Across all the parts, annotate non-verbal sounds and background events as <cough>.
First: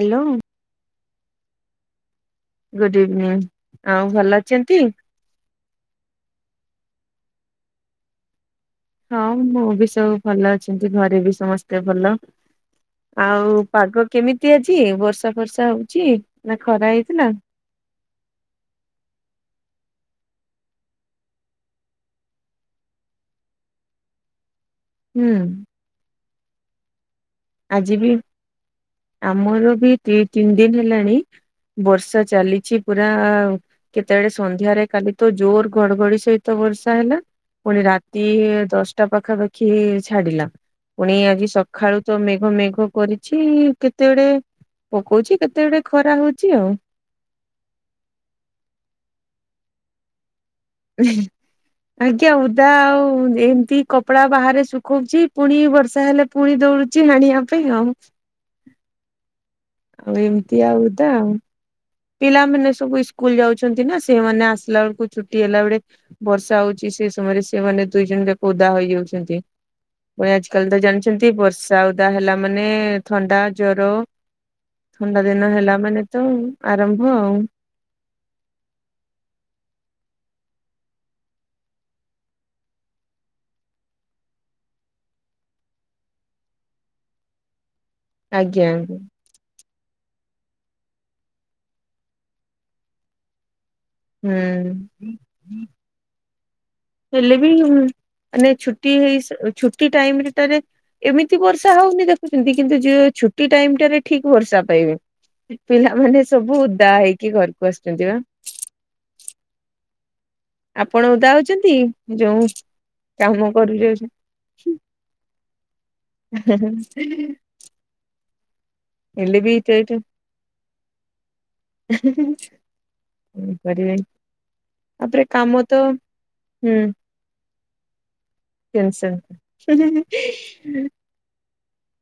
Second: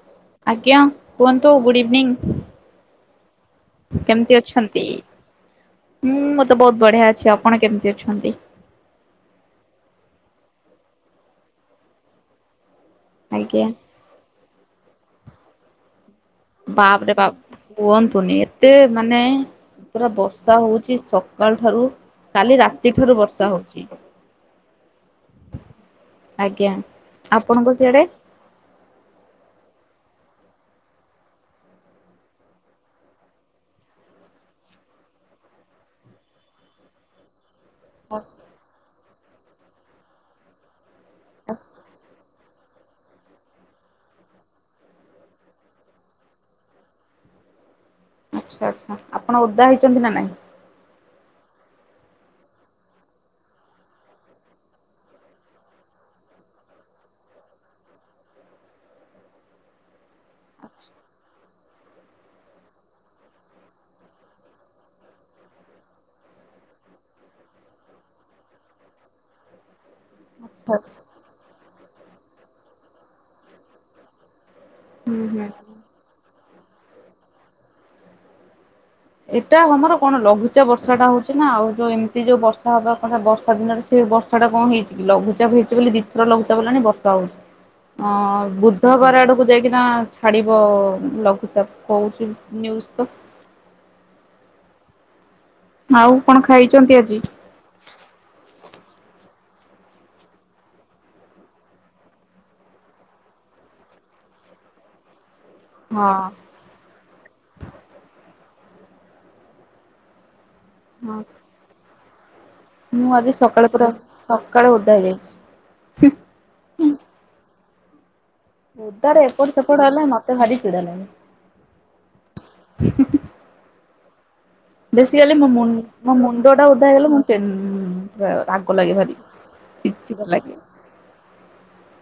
Hello ଆଜ୍ଞା, କୁହନ୍ତୁ good evening. Good evening ଆଉ ଭଲ ଅଛନ୍ତି। ହୁଁ ମୁଁ ତ ବହୁତ ବଢିଆ ଅଛି ଆପଣ କେମିତି ଅଛନ୍ତି? ହଁ ମୁଁ ବି ସବୁ ଭଲ ଅଛନ୍ତି ଘରେ ବି ସମସ୍ତେ ଭଲ। ଆଉ ଆଜ୍ଞା ପାଗ କେମିତି ଆଜି ବର୍ଷା ଫର୍ଷା ହଉଚି। ବାପରେ ବାପ କୁହନ୍ତୁନି ଏତେ ମାନେ ପୁରା ବର୍ଷା ହଉଚି ସକାଳ ଠାରୁ କାଲି ରାତିଠାରୁ ବର୍ଷା ହଉଚି। ହୁଁ ଆଜ୍ଞା ଆପଣଙ୍କ ଆଜି ସିଆଡେ? ବି ଆମର ବି ଦି ତିନି ଦିନି ହେଲାଣି। ବର୍ଷା ଚାଲିଛି ପୁରା କେତେବେଳେ ସନ୍ଧ୍ୟାରେ କାଲି ତ ଜୋର ଘଡଘଡି ସହିତ ବର୍ଷା ହେଲା। ପୁଣି ରାତି ଦଶଟା ପାଖାପାଖି ଛାଡିଲା ପୁଣି ଆଜି ସକାଳୁ ତ ମେଘ ମେଘ କରିଛି କେତେବେଡେ ପକଉଛି କେତେବେଡେ ଖରା ହଉଛି ଆଉ। ଆଚ୍ଛା ଆଚଛା ଆପଣ ଓଦା ହେଇଛନ୍ତି ନା ନହିଁ? ହେଁ ଆଜ୍ଞା ଉଦା ଆଉ ଏମିତି କପଡା ବାହାରେ ଶୁଖଉଛି ପୁଣି ବର୍ଷା ହେଲେ ପୁଣି ଦଉଡୁଛି ଆଣିବା ପାଇଁ ଆଉ ଆଉ ଏମିତି ଆଉଦା ପିଲାମାନୋନ ସବୁ ଇସ୍କୁଲ ଯାଉଛନ୍ତି ନା? ସେମାନେ ଆସିଲା ବେଳକୁ ଛୁଟି ହେଲା ବେଳେ ବର୍ଷା ହଉଚି ସେ ସମୟରେ ସେ ମାନେ ଦୁଇ ଜଣ ଯାକ ଓଦା ହେଇଯାଉଚନ୍ତି। ପ ଆଜି କାଲି ଆଚ୍ଛା ତ ଆଚ୍ଛା ଜାଣିଚନ୍ତି। ବର୍ଷା ଓଦା ହେଲା ମାନେ ଥଣ୍ଡା ଜର। ହୁଁ ଥଣ୍ଡା ହୁଁ। ଦିନ ହେଲା ମାନେ ତ ଆରମ୍ଭ ଆଉ। ଏଟା ଆମର କଣ ଲଘୁଚାପ ବର୍ଷା ଟା ହଉଛି ନା ଆଉ ଯୋଉ ଏମିତି ଯୋଉ ବର୍ଷା ହବା କଥା ବର୍ଷା ଦିନରେ ସେ ବର୍ଷା ଟା କଣ ହେଇଛି କି ଲଘୁଚାପ ହେଇଛି ବୋଲି ଦିିଥର ଲଘୁଚାପ ହେଲାଣି ବର୍ଷା ହଉ ହଁ ଆଜ୍ଞା ଆଜ୍ଞା ବୁଧବାର ଆଡକୁ ଯାଇକି ନା ଛାଡ଼ିବ ଉଁ ଲଘୁଚାପ କହୁଛି ନ୍ୟୁଜ୍ ତ। ହୁଁ। ଆଉ କଣ ଖାଇଛନ୍ତି ଆଜି? <unintelligible> ନାଇ ଛୁଟି ହେଇ ସ ଛୁଟି ଟାଇମଟା ରେ। ଏମିତି ବର୍ଷା ହଉନି ଦେଖୁଛନ୍ତି କିନ୍ତୁ ଯେ ଛୁଟି ଟାଇମ ଟାରେ ଠିକ ବର୍ଷା ପାଇବେ। ହଁ ପିଲାମାନେ ସବୁ ଓଦା ହେଇକି ଘରକୁ ଆସୁଛନ୍ତି ବା। ଆପଣ ହଁ ଓଦା ହଉଛନ୍ତି ଯୋଉ। ମୁଁ ଆଜି କାମ ସକାଳେ ପୁରା କରୁଛନ୍ତି। ସକାଳେ ଓଦା ହେଇଯାଇଛି। ଏ ହେ ହେ। ଓଦାରେ ବି ଏପଟ ଏଇଟା ସେପଟ ହେଲେ ମତେ ଭାରି ଚିଡା ଲାଗେ। ଏ ହେଁ ହେଁ ହେଁ। କଣ କରିବେ? ତାପରେ ବେସିକାଲି ମୋ କାମ ମୁଁ ତ ମୋ ମୁଣ୍ଡ ଟା ହୁଁ ଓଦା ହେଲେ ମୁଁ ଟେନ ପୁରା। ରାଗ ଲାଗେ ଟେନସନ। ଭାରି ଚିଡଚିଡା ଲାଗେ।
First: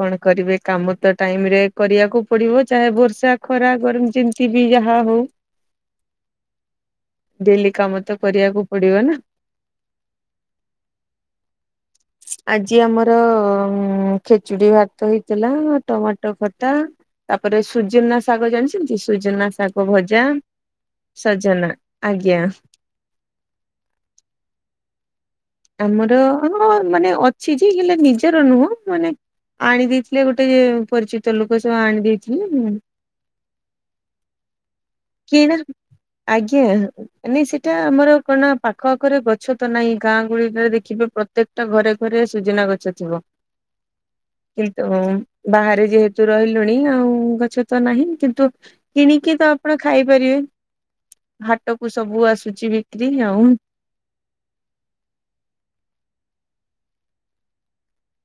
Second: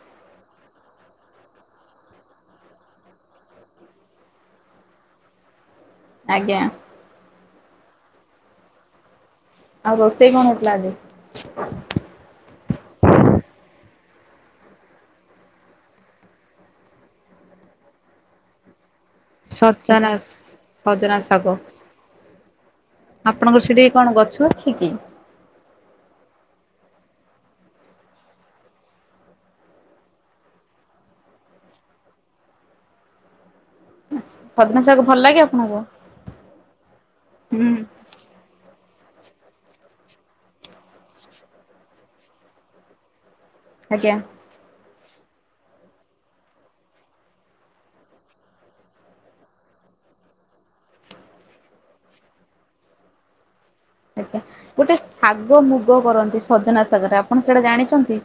କଣ କରିବେ କାମ ତ ଟାଇମରେ କରିବାକୁ ପଡିବ ଚାହେ ବର୍ଷା, ଖରା, ଗରମ ଯେ ତି ବି ଯାହା ହଉ। ଆଜ୍ଞା। ଡେଲି କାମ ତ କରିବାକୁ ପଡିବ ନା। ଆଉ ରୋଷେଇ କଣ ହେଇଥିଲା ଆଜି? <inaudible> ଆଜି ଆମର ଉଁ। ଖୀଚୁଡି ଭାତ ହେଇଥିଲା ଟମାଟୋ ଖଟା ତାପରେ ସୁଜୁନା ଶାଗ ଜାଣିଛ ସୁଜୁନା ଶାଗ ସଜନା ଭଜା ସଜନା ଆଜ୍ଞା। ଆପଣଙ୍କର ସେଇଠି କଣ ଗଛ ଅଛି କି? ଆମର ଆମର ମାନେ ଅଛି ଯେ ହେଲେ ନିଜର ନୁହଁ ମାନେ। ଆଣି ଦେଇଥିଲେ ଗୋଟେ ଯେ ପରିଚିତ ଲୋକ ସେ ଆଣି ଦେଇଥିଲେଁ। ସଜନା ଶାଗ। ଭଲ ଲାଗେ କିଣା ଆପଣଙ୍କୁ? ଆଜ୍ଞା ନାଇ ହୁଁ। ସେଟା ଆମର କଣ। ପାଖ ଆଖରେ ଗଛ ତ ନାହିଁ ଗାଁ ଗୁଡିକରେ ଦେଖିବେ ପ୍ରତ୍ୟେକ ଟା ଘରେ ଘରେ ସୁଜୁନା ଗଛ ଥିବ। <inaudible> ଆଜ୍ଞା। କିନ୍ତୁ ବାହାରେ ଯେହେତୁ ରହିଲୁଣି ଆଉ ଗଛ ତ ନାହିଁ କିନ୍ତୁ। କିଣିକି ତ ଆପଣ ଖାଇପାରିବେ ହାଟ କୁ ସବୁ ଆସୁଛି ବିକ୍ରି ଆଉ। ଆଜ୍ଞା। ଗୋଟେ ଶାଗ, ମୁଗ କରନ୍ତି ସଜନା ସାଗରେ। ଆପଣ ସେଇଟା ଜାଣିଚନ୍ତି?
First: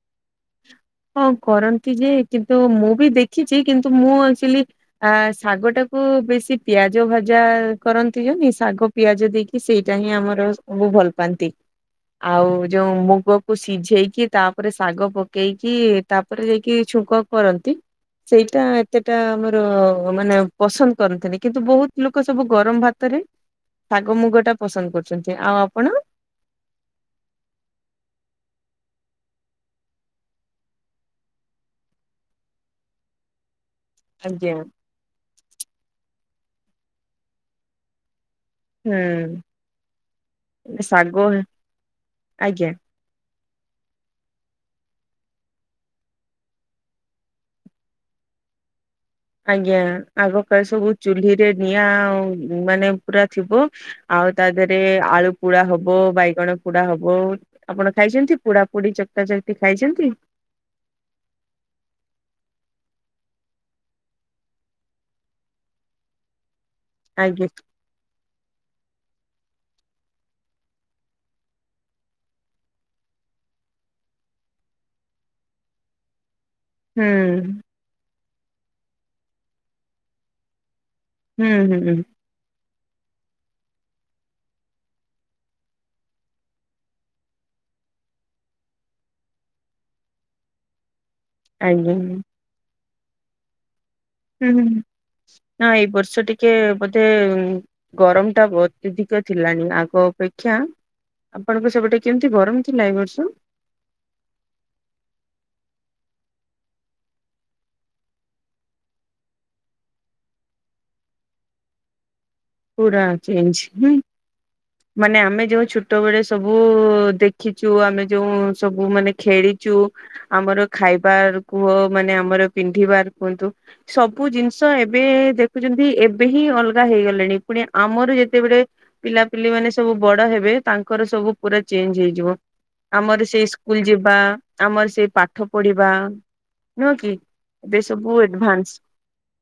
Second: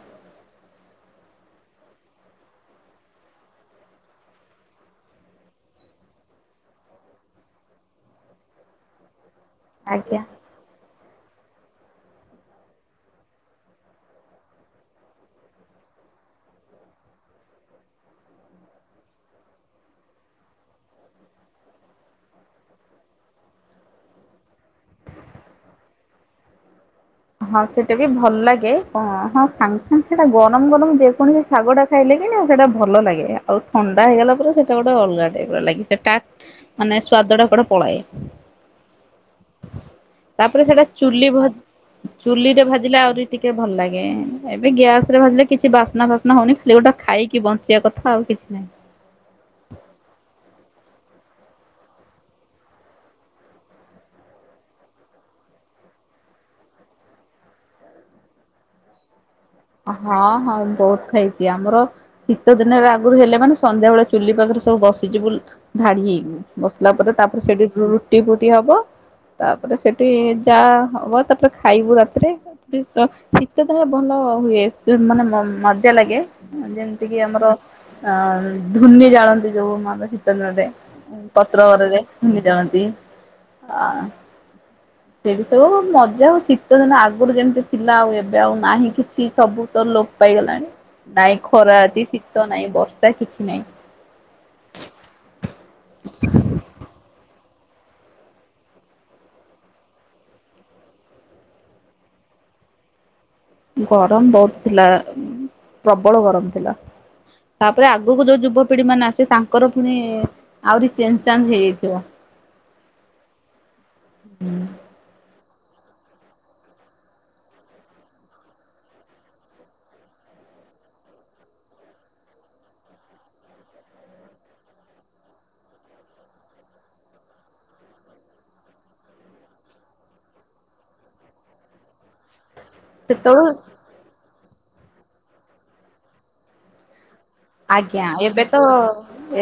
ହଁ କରନ୍ତି ଯେ କିନ୍ତୁ ମୁଁ ବି ଦେଖିଛି କିନ୍ତୁ ମୁଁ ଆକଚୁଲି। ଆ ଶାଗ ଟାକୁ ବେଶୀ ପିଆଜ ଭଜା କରନ୍ତି <unintelligible> ଶାଗ। ପିଆଜ ଦେଇକି ସେଇଟା ହିଁ ଆଜ୍ଞା। ଆମର। ଉଁ ଭଲ ପାଆନ୍ତି ଆଉ ଯୋଉ ମୁଗକୁ ସିଝେଇକି ତାପରେ ଶାଗ ପକେଇ କି ତାପରେ ଯାଇକି ଛୁଙ୍କ କରନ୍ତି। ସେଇଟା ଏତେ ଟା ଆମର ମାନେ ପସନ୍ଦ କରନ୍ତିନି କିନ୍ତୁ ବହୁତ ଲୋକ ସବୁ ଗରମ ଭା ତ ରେ ଶାଗ, ମୁଗ ଟା ପସନ୍ଦ କରୁଛନ୍ତି। ଆଉ ଆପଣ? ହଁ ସେଇଟା ବି ଭଲ ଲାଗେ ହଁ ସାଙ୍ଗେ ସାଙ୍ଗେ ସେଟା ଗରମ ଗରମ ଯେକୌଣସି ଶାଗଟା ଖାଇଲେ କିନି ସେଟା ଭଲ ଲାଗେ ଆଉ ଥଣ୍ଡା ହେଇଗଲା ପରେ ଆଜ୍ଞା। ସେଟା ଗୋ ଗୋଟେ ଅଲଗାଟା ଟାଇପ୍ ର ଲାଗି ସେଟା ମାନେ ସ୍ଵାଦ ଟା କୁଆଡେ଼ ପଳାଏ। ହୁଁ ତାପରେ ସେଟା ଶାଗ ଚୁଲି ଭ ଚୁଲିରେ ଆଜ୍ଞା। ଭାଜ ଲେ ଆହୁରି ଟିକେ ଭଲ ଲାଗେ ଏବେ ଗ୍ୟାସ ରେ ଭାଜିଲେ କିଛି ବାସ୍ନା ଫାସ୍ନା ହଉନି ଖାଲି ଗୋଟେ ଖାଇକି ବଞ୍ଚିବା କ ଥାଉ କିଛି ନାହିଁ ଆଜ୍ଞା ଆଗକାଳ ସବୁ ଚୁଲିରେ ନିଆଁ ଆ ମାନେ ପୁରା ଥିବ। ଆଉ ତା ଦେହରେ ଆଳୁ ପୋଡା ହବ ବାଇଗଣ ପୋଡା ହବ। ଆପଣ ଖାଇଛନ୍ତି ପୋଡା ପୋଡି ଚକଟା ଚକଟି ଖାଇଛନ୍ତି। ହଁ ହଁ ମୁଁ ବହୁତ ଖାଇଛି ଆମର ଶୀତ ଦିନରେ ଆଗରୁ ହେଲେ ମାନେ ସନ୍ଧ୍ୟାବେଳେ ଚୁଲି ପାଖରେ ସବୁ ବସିଯିବୁ ଧାଡି ହେଇକି ବସିଲା ପରେ ତାପରେ ଆଜ୍ଞା ସେଠି ରୁଟି ଫୁଟି ହବ ତାପରେ ସେଠି ଯା ହବ ତାପରେ ଖାଇବୁ ରାତିରେ। ବେଶ ଶୀତ ଦିନରେ ଭଲ ହୁଏ ମାନେ ମଜା ଲାଗେ ହୁଁ ଯେମିତି କି ଆମର ଅ ଧୂନି ଜାଳନ୍ତି ଯୋଉ ମ ଶୀତ ଦିନର ହୁଁ ପତ୍ରରେ ହୁଁ। ଘରରେ ଧୁନି ଜାଳନ୍ତି ଆ ସେଇଠି ସବୁ ମଜା ହଉ ଶୀତଦିନ ଆଗରୁ ଯେମିତି ଥିଲା ଆଉ ଏବେ ଆଉ ନାହିଁ କିଛି ସବୁ ତ ଲୋ ପାଇଗଲାଣି ନାଇଁ ଖରା ଆଜ୍ଞା ଅଛି ହୁଁ ଶୀତ ନାଇଁ ବର୍ଷା କିଛି ନାଇଁ। ହୁ ନା ଏଇ ବର୍ଷ ଟିକେ ବୋଧେ ଗରମ ଟା ଅତ୍ୟଧିକ ଥିଲାଣି ଆଗ ଅପେକ୍ଷା ଆପଣଙ୍କ ସେପଟେ କେମିତି ଗରମ ଥିଲା ଏ ବର୍ଷ? ଗରମ ବହୁତ ଥିଲା ପ୍ରବଳ ଗରମ ଥିଲା। ତାପରେ ଆଗକୁ ଯୋଉ ଯୁବପିଢି ମାନେ ଆସିବେ ତାଙ୍କର ପୁଣି ଆହୁରି ଚେଞ୍ଜ ଚାଞ୍ଜ ହେଇଯାଇଥିବ। ପୁରା ଚେଞ୍ଜ ନାଇ? ମାନେ ଆମେ ଯୋଉ ଛୋଟବେଳେ ସବୁ ଦେଖିଛୁ ଆମେ ଯୋଉ ସବୁ ମାନେ ଖେଳି ଚୁ ଆମର ଖାଇବାର କୁହ ମାନେ ଆମର ପିନ୍ଧିବାର କୁହନ୍ତୁ। ସବୁ ଜିନିଷ ଏବେ ଦେଖୁଛନ୍ତି ଏବେ ହିଁ ଅଲଗା ହେଇଗଲେଣି। ପୁଣି ଆମର ଯେତେବେଳେ ପିଲାପିଲି ମାନେ ସବୁ ବଡ ହେବେ ତାଙ୍କର ସବୁ ପୁରା ଚେଞ୍ଜ ହେଇଯିବ। ଆମରି ସେତେବେଳୁ ସେଇ ସ୍କୁଲ ଯିବା ଆମରି ସେଇ ପାଠ ପଢିବା ନୁହଁ କି? ଏବେ ଆଜ୍ଞା ସବୁ ଏବେ ତ ଏଡଭାନ୍ସ।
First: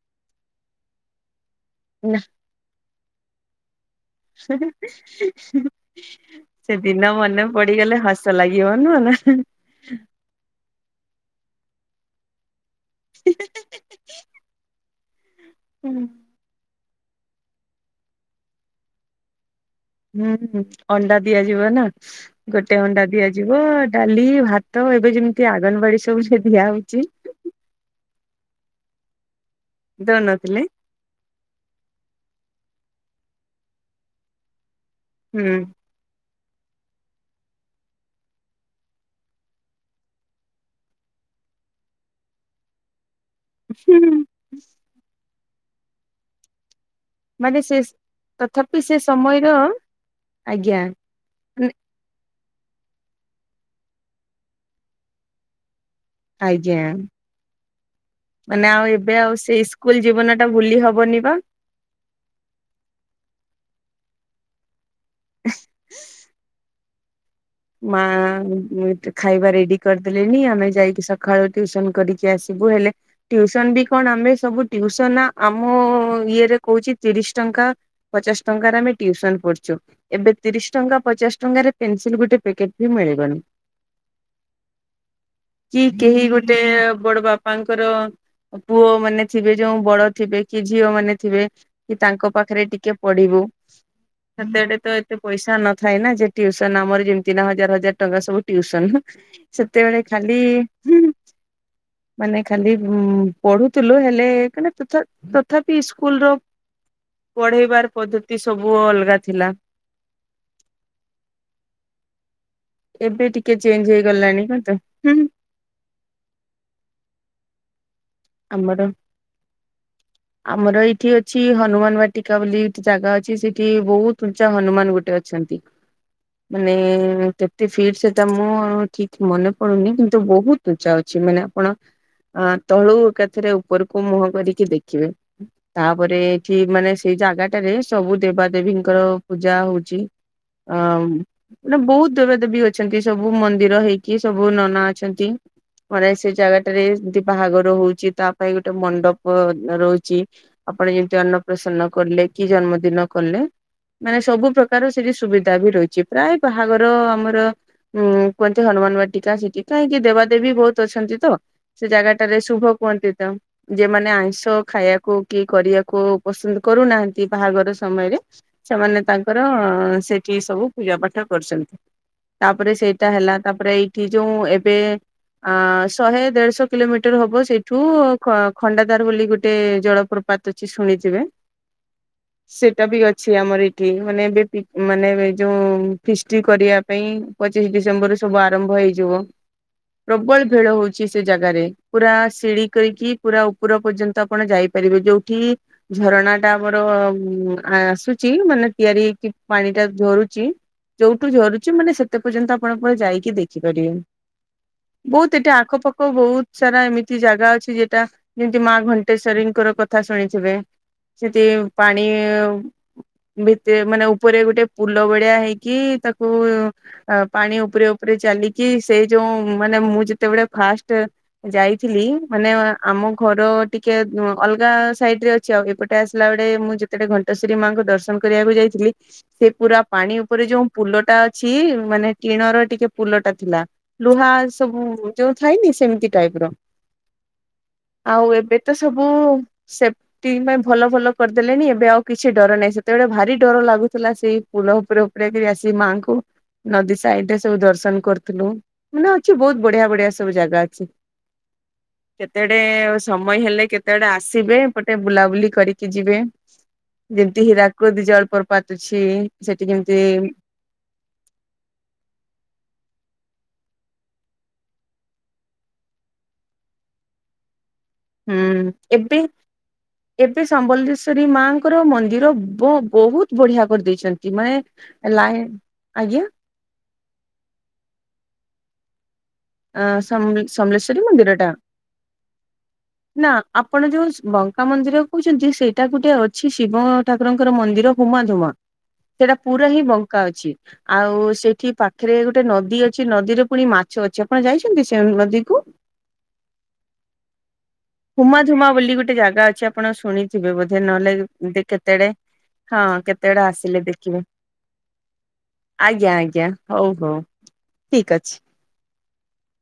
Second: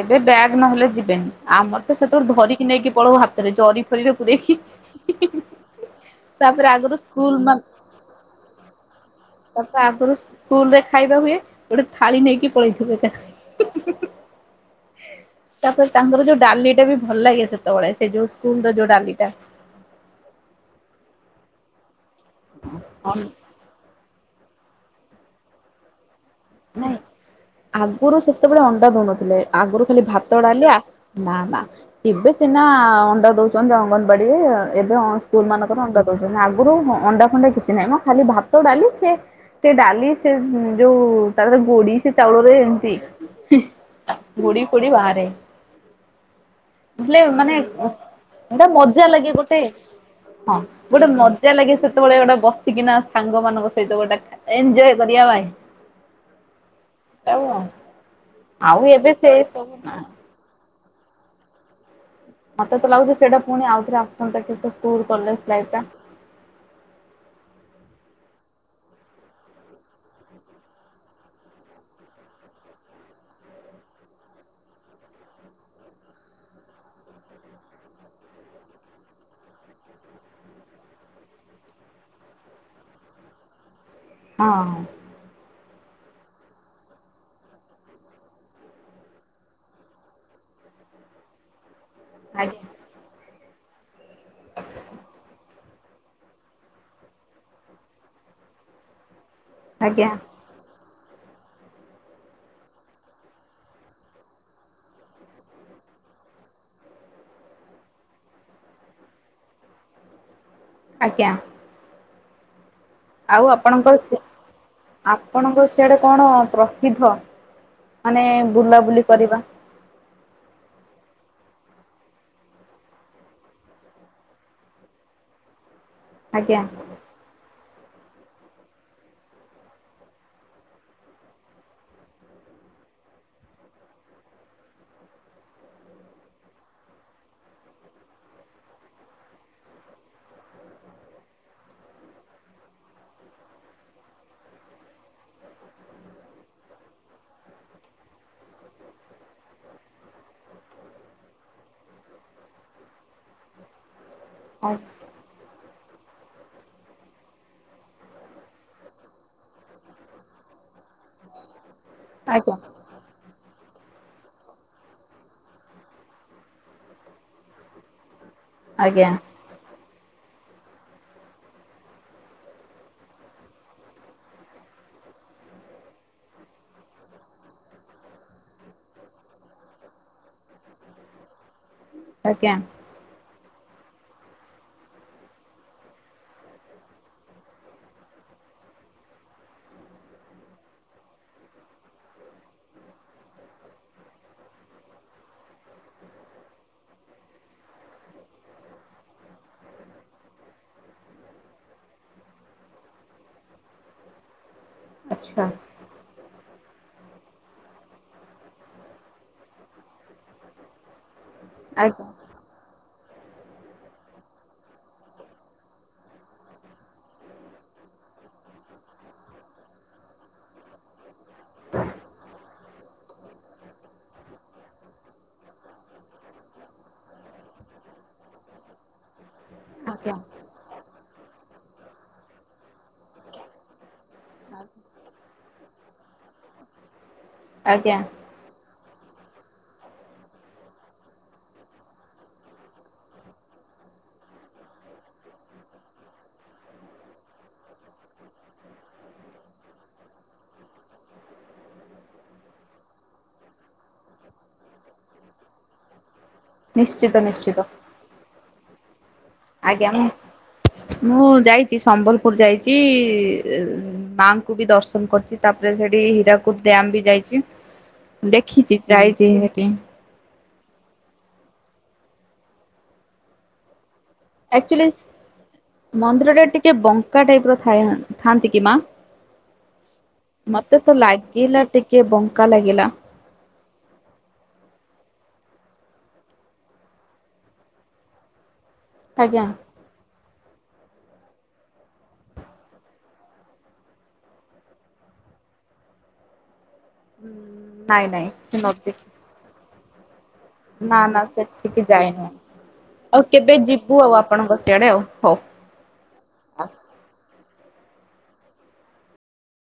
ଏବେ ବ୍ୟାଗ୍ ନହେଲେ ଯିବେନି ଆମର ତ ସେତେବେଳେ ଧରି ନେଇକି ପଳଉ ହାତରେ ଜରି ଫରିରେ ପୁରେଇକି <unintelligible> ତାପରେ ସେ ଆଗରୁ ଦିନ ମନେ ସ୍କୁଲ ପଡିଗଲେ ହସ ଲାଗିବ ନୁହଁ ନା? ତାପରେ ଆଗରୁ ସ୍କୁଲ ରେ ଖାଇବା ହୁଏ ଗୋଟେ ଥାଳି ନେଇକି ପଳେଇବୁ। <unintelligible> ତାପରେ ତାଙ୍କର ଯୋଉ ଡାଲିଟା ବି ଭଲ ଲାଗେ ସେତେବେଳେ ସେ ଯଉ ସ୍କୁଲର ଯୋଉ ଡାଲିଟା। ହୁଁ ହୁଁ ଅଣ୍ଡା ଦିଆଯିବ ନା ଗୋଟେ ଅଣ୍ଡା ଅନ୍ ଦିଆଯିବ। <unintelligible> ଡାଲି ଭାତ ଏବେ ଯେମିତି ଆଗନବାଡି ସବୁ ଦିଆ ନାଇଁ ହଉଛି। ଆଗରୁ ସେତେବେଳେ ଅଣ୍ଡା ଦଉନଥିଲେ ଆଗରୁ ଖାଲି ଭାତ ଦଉନଥିଲେ ଡାଲିଆ ନା ନା ଏବେ ସିନା ଅଣ୍ଡା ଦଉଛନ୍ତି ଅଙ୍ଗନବାଡିରେ ଏବେଅ ସ୍କୁଲ ହୁଁ ମାନଙ୍କରେ ଅଣ୍ଡା ଆଗରୁ ଅଣ୍ଡା ଫଣ୍ଡା କିଛି ନାହିଁ ମଁ ଖାଲି ଭାତ ଡାଲି ସେ ସେ ଡାଲି ସେ ଯୋଉ ତାପରେ ଗୋଡି ସେ ଚାଉଳରେ ଏମିତି। ହୁଁ। <unintelligible> ଗୁଡ଼ି ଫୁଡି ବାହାରେ। ହେଲେ ମାନେ ଗୋ ଗୋଟେ ତଥାପି ସେ ମଜା ଲାଗେ ସମୟର ଗୋଟେ ହଁ ଆଜ୍ଞା ଗୋଟେ ମ ମଜା ଲାଗେ ସେତେବେଳେ ଗୋଟେ ବସିକିନା ସାଙ୍ଗମାନଙ୍କ ସହିତ ଗୋଟେ ଏନଜୟେ କରିବା ପାଇଁ। ଆଜ୍ଞା। ଆଉ। <unintelligible> ମାନେ ଆଉ ଏବେ ସେ ଆଉ ସେଇ ସବୁ ନା ସ୍କୁଲ ଜୀବନ ଟା ଭୁଲି ହବନି ବା। ମତେ ତ ଲାଗୁଛି ସେଇଟାପୁଣି ଆଉଥରେ ଆସୁନ୍ତା କି ସେ ସ୍କୁଲ କଲେଜ ଲାଇଫ ଟା। ମା ଖାଇବା ରେଡି କରିଦେଲେଣି ଆମେ ଯାଇକି ସକାଳୁ ଟିଉସନ କରିକି ଆସିବୁ ହେଲେ ଟିଉସନ ବି କଣ ଆମେ ସବୁ ଟିଉସନ ଆମ ଇଏରେ କହୁଛି ତିରିଶି ଟଙ୍କା। ପଚାଶ ଟଙ୍କାରେ ଆମେ ଟିଉସନ ପଢୁଛୁ ଏବେ ତିରିଶ ଟଙ୍କା ପଚାଶ ଟଙ୍କାରେ ପେନସିଲ ଗୋଟେ ପିକେଟ ବି ମିଳିବନି। ହଁ। କି କେହି ଗୋଟେ ବଡ ବାପାଙ୍କର ପୁଅ ମାନେ ଥିବେ ଯୋଉ ବଡ ଥିବେ କି ଝିଅ ମାନେ ଥିବେ କି ତାଙ୍କ ଆଜ୍ଞା ପାଖରେ ଟିକେ ଟିକେ ପଢିବୁ ସେତେଡେ ତ ଏତେ ପଇସା ନଥାଏ ନା ଯେ ଟିଉସନ ଆମର ଯେ ତିନ ହଜାର ହଜାର ଟଙ୍କା ସବୁ ଟିଉସନ ସେତେବେଳେ ଆଜ୍ଞା ଖାଲି ମାନେ ଖାଲି ଉ ପଢୁଥିଲୁ ହେଲେ। <unintelligible> ତଥାପି ସ୍କୁଲ ର ପଢେଇବାର ପଦ୍ଧତି ସବୁ ଅଲଗା ଥିଲା। ଆଜ୍ଞା। ଏବେ ଆଉ ଟିକେ ଚେଞ୍ଜ ଆପଣଙ୍କ ସେ ହେଇଗଲାଣି ତ ହୁଁ ଆପଣଙ୍କ। <unintelligible> ସେଆଡେ କଣ ପ୍ରସିଦ୍ଧ ମାନେ ଆମର ବୁଲାବୁଲି କରିବା। ଆମର ଏଇଠି ଅଛି ହନୁମାନ ବାଟିକା ବୋଲି ଏଠି ଜାଗା ଅଛି ସେଠି ବହୁତ ଉଞ୍ଚା ହନୁମାନ ଗୋଟେ ଅଛନ୍ତି। ଆଜ୍ଞା ମାନେ। <unintelligible> ଫି <unintelligible> ମୁଁ ଠିକ ମନେ ପଡୁନି କିନ୍ତୁ ବହୁତ ଉଚା ଅଛି ମାନେ ଆପଣ ଆ ତଳୁ ଏକାଥରେ ଉପରକୁ ମୁହଁ କରିକି ଦେଖିବେ। ତାପରେ ଏଠି ମାନେ ସେଇ ଜାଗାଟାରେ ସବୁ ଦେବା ଦେବୀଙ୍କର ପୂଜା ହଉଛି। <unintelligible> ମାନେ ବହୁତ ଦେବାଦେବୀ ଅଛନ୍ତି ସବୁ ମନ୍ଦିର ହେଇକି ସବୁ ନନା ଅଛନ୍ତି। ଥରେ ସେ ଜାଗାଟାରେ ଜଦି ବାହାଘର ହଉଛି ତା ପାଇଁ ଗୋଟେ ମଣ୍ଡପ ରହୁଛି। ଆପଣ ଯେମିତି ଅନ୍ନ ପ୍ରସନ୍ନ କଲେ କି ଜନ୍ମଦିନ କଲେ ମାନେ ସବୁ ପ୍ରକାର ଆଜ୍ଞା ସେଠି ସୁ ସୁବିଧା ବି ରହିଛି ପ୍ରାୟ ବାହାଘର ଆମର ହୁଁ କୁହନ୍ତି ହନୁମାନ ବାଟିକା ସେଠି କାହିଁକି ଦେବାଦେବୀ ବହୁତ ଅଛନ୍ତି ତ। ସେ ଜାଗାଟାରେ ଆଜ୍ଞା ଶୁଭ କୁହନ୍ତି ତ। ଯେମାନେ ଆଇଁଷ ଖାଇବାକୁ କି କରିବାକୁ ପସନ୍ଦ କରୁନାହାନ୍ତି ବାହାଘର ସମୟରେ। ସେମାନେ ଆଜ୍ଞା ତାଙ୍କର ସେଠି ସବୁ ପୂଜା ପାଠ କରୁଛନ୍ତି। ତାପରେ ସେଇଟା ହେଲା, ତାପରେ ଏଇଠି ଯୋଉ ଏବେ ଆ ଶହେ ଦେଢଶହ କିଲୋମିଟର ହବ ସେଇଠ ଠୁ ଖଣ୍ଡାଧାର ବୋଲି ଗୋଟେ ଜଳପ୍ରପାତ ଅଛି ଶୁଣିଥିବେ। ସେଟା ବି ଅ ଅଛି ଆମର ଏଠି ମାନେ ଏବେ <unintelligible> ମାନେ ଏ ଯୋଉ ଫିଷ୍ଟ କରିବା ପାଇଁ ପଚିଶ ଡିସେମ୍ବର ସବୁ ଆରମ୍ଭ ହେଇଯିବ। ପ୍ରବଳ ଭିଡ ହଉଛି ସେ ଜାଗାରେ ପୁରା ସିଡି କରିକି ପୁରା ଉପର ପର୍ଯ୍ୟନ୍ତ ଆପଣ ଯାଇପାରିବେ ଯୋଉଠି ଝରଣା ଟା ଆମର ଆସୁଛି ମାନେ ତିଆରି ହେଇକି ପାଣି ଟା ଝରୁଛି ଯୋଉଠୁ ଝରୁଛି ମାନେ ସେତେ ପର୍ଯ୍ୟନ୍ତ ଆପଣ ପ ଯାଇକି ଦେଖିପାରିବେ। ବହୁତ ଆଚ୍ଛା ଏଠି ଆଖପାଖ ବହୁତ ସାରା ଏମିତି ତି ଜାଗା ଅଛି ଯେଟା ଯେମିତି ମା ଘଣ୍ଟେଶ୍ଵରୀଙ୍କର କଥା ଶୁଣିଥିବେ। ସେଠି ଆଜ୍ଞା ପାଣି ଭିତରେ ମାନେ ଉପରେ ଗୋଟେ ପୁଲ ଭଳିଆ ହେଇକି ତାକୁ ଅ ପାଣି ଉପରେ ଉପରେ ଚାଲିକି ସେ ଯୋଉ ମାନେ ମୁଁ ଯେତେବେଳେ ଫାଷ୍ଟ ଯାଇ ଥିଲି ମାନେ ଆମ ଘର ଟିକେ ଅଲଗା ସାଇଡ୍ ରେ ଅଛି ଆଉ ଏପଟେ ଆସିଲା ବେଳେ ମୁଁ ଯେ ସେପଟେ ଘଣ୍ଟଶରୀ ମାଙ୍କୁ ଦର୍ଶନ କରିବାକୁ ଯାଇଥିଲି ସେ ପୁରା ଆଜ୍ଞା। ପାଣି ଉପରେ ଯୋଉ ପୁଲ ଟା ଅଛି ମାନେ କିଟିଣର ଟିକେ ପୁଲଟା ଥିଲା। ଲୁହା ସବୁ ଯୋଉ ଥାଇନି ସେମିତି ଟାଇପ୍ ର। ଆଜ୍ଞା। ଆଉ ଏବେ ତ ସବୁ ସେ ଟି ପାଇଁ ଭଲ ଭଲ କରିଦେଲେଣିି ଏବେ ଆଉ କିଛି ଡର ନାହିଁ ସେତେବେଳେ ଭାରି ଡର ଲାଗୁଥିଲା ସେଇ ପୁଲ ଉପରେ ଉପରେ କିରି ଆସିକି ମାଆଙ୍କୁ ନଦୀ ସାଇଡ୍ ରେ ସବୁ ଦର୍ଶନ କରୁଥିଲୁ ମାନେ ଅଛି ବହୁତ ବଢିଆ ବଢିଆ ସବୁ ଜାଗା ଅଛି। କେତେଡେ ସମୟ ହେଲେ କେତେଡେ ଆସିବେ ଏପଟେ ବୁଲାବୁଲି କରିକି ଯିବେ। ନିଶ୍ଚିତ ଯେମିତି ନିଶ୍ଚିତ ହୀରାକୁଦ ଜଳପ୍ରପାତ ଅଛି। ସେଠି ଆଜ୍ଞା କେମିତି ମୁଁ ମୁଁ ଯାଇଚି ସମ୍ବଲପୁର ଯାଇଚି ଇ ମାଙ୍କୁ ବି ଦର୍ଶନ କରିଚି ତାପରେ ସେଠି ହୀରାକୁଦ ଡ୍ୟାମ୍ ବି ଯାଇଚି। ହୁଁ ଦେଖିଚି ଏବେ ଯାଇଚି ହେଠି। ଏବେ ସମ୍ବଲେଶ୍ଵରୀ ମାଙ୍କର ମନ୍ଦିର ବୋ ବହୁତ ବଢିଆ କରିଦେଇଚନ୍ତି। ଆକଚୁଲି ମନ୍ଦିରଟା ଟିକେ ବଙ୍କା ଟାଇପ୍ ର ଥାଏ ଥାଆନ୍ତି କି ମା? ଅ ସମଲେ ମତେ ତ ସମଲେଶ୍ଵରୀ ମନ୍ଦିର ଟା? ଲାଗିଲା ଟିକେ ବଙ୍କା ଲାଗିଲା। ନା ଆପଣ ଯୋଉ ବଙ୍କା ମନ୍ଦିର କହୁଚନ୍ତି ସେଇଟା ଗୋଟେ ଅଛି ଶିବ ଠାକୁରଙ୍କର ମନ୍ଦିର। ଉମା ଧୁମା ସେଟା ଆଜ୍ଞା। ପୁରା ହିଁ ବ ଙ୍କା ଅଛି ଆଉ ସେଠି ପାଖରେ ଗୋଟେ ନଦୀ ଅଛି ନଦୀରେ ପୁଣି ମାଛ ଅଛି। ଆପଣ ଯାଇଚନ୍ତି ସେ ନଦୀକୁ? ନାଇଁ ନାଇଁ ଉମା ସେ ଧୁମା ନଦୀ ବୋଲି ଗୋଟେ ଜାଗା ଅଛି ଆପଣ ଶୁଣିଥିବେ ବୋଧେ ନା ନହେଲେ ନା ଦେଖେ ସେଠିକି କେତେଡେ ଯାଇନୁ ହଁ ଆଉ କେତେ ବେଡେ କେବେ ଆସିଲେ ଯିବୁ ଆଉ ଦେଖିବେ। ଆପଣଙ୍କ ସିଆଡେ ଆଉ ହଉ। ଆଜ୍ଞା ଆଜ୍ଞା ହଉ ହଉ ଠିକ ଅଛି।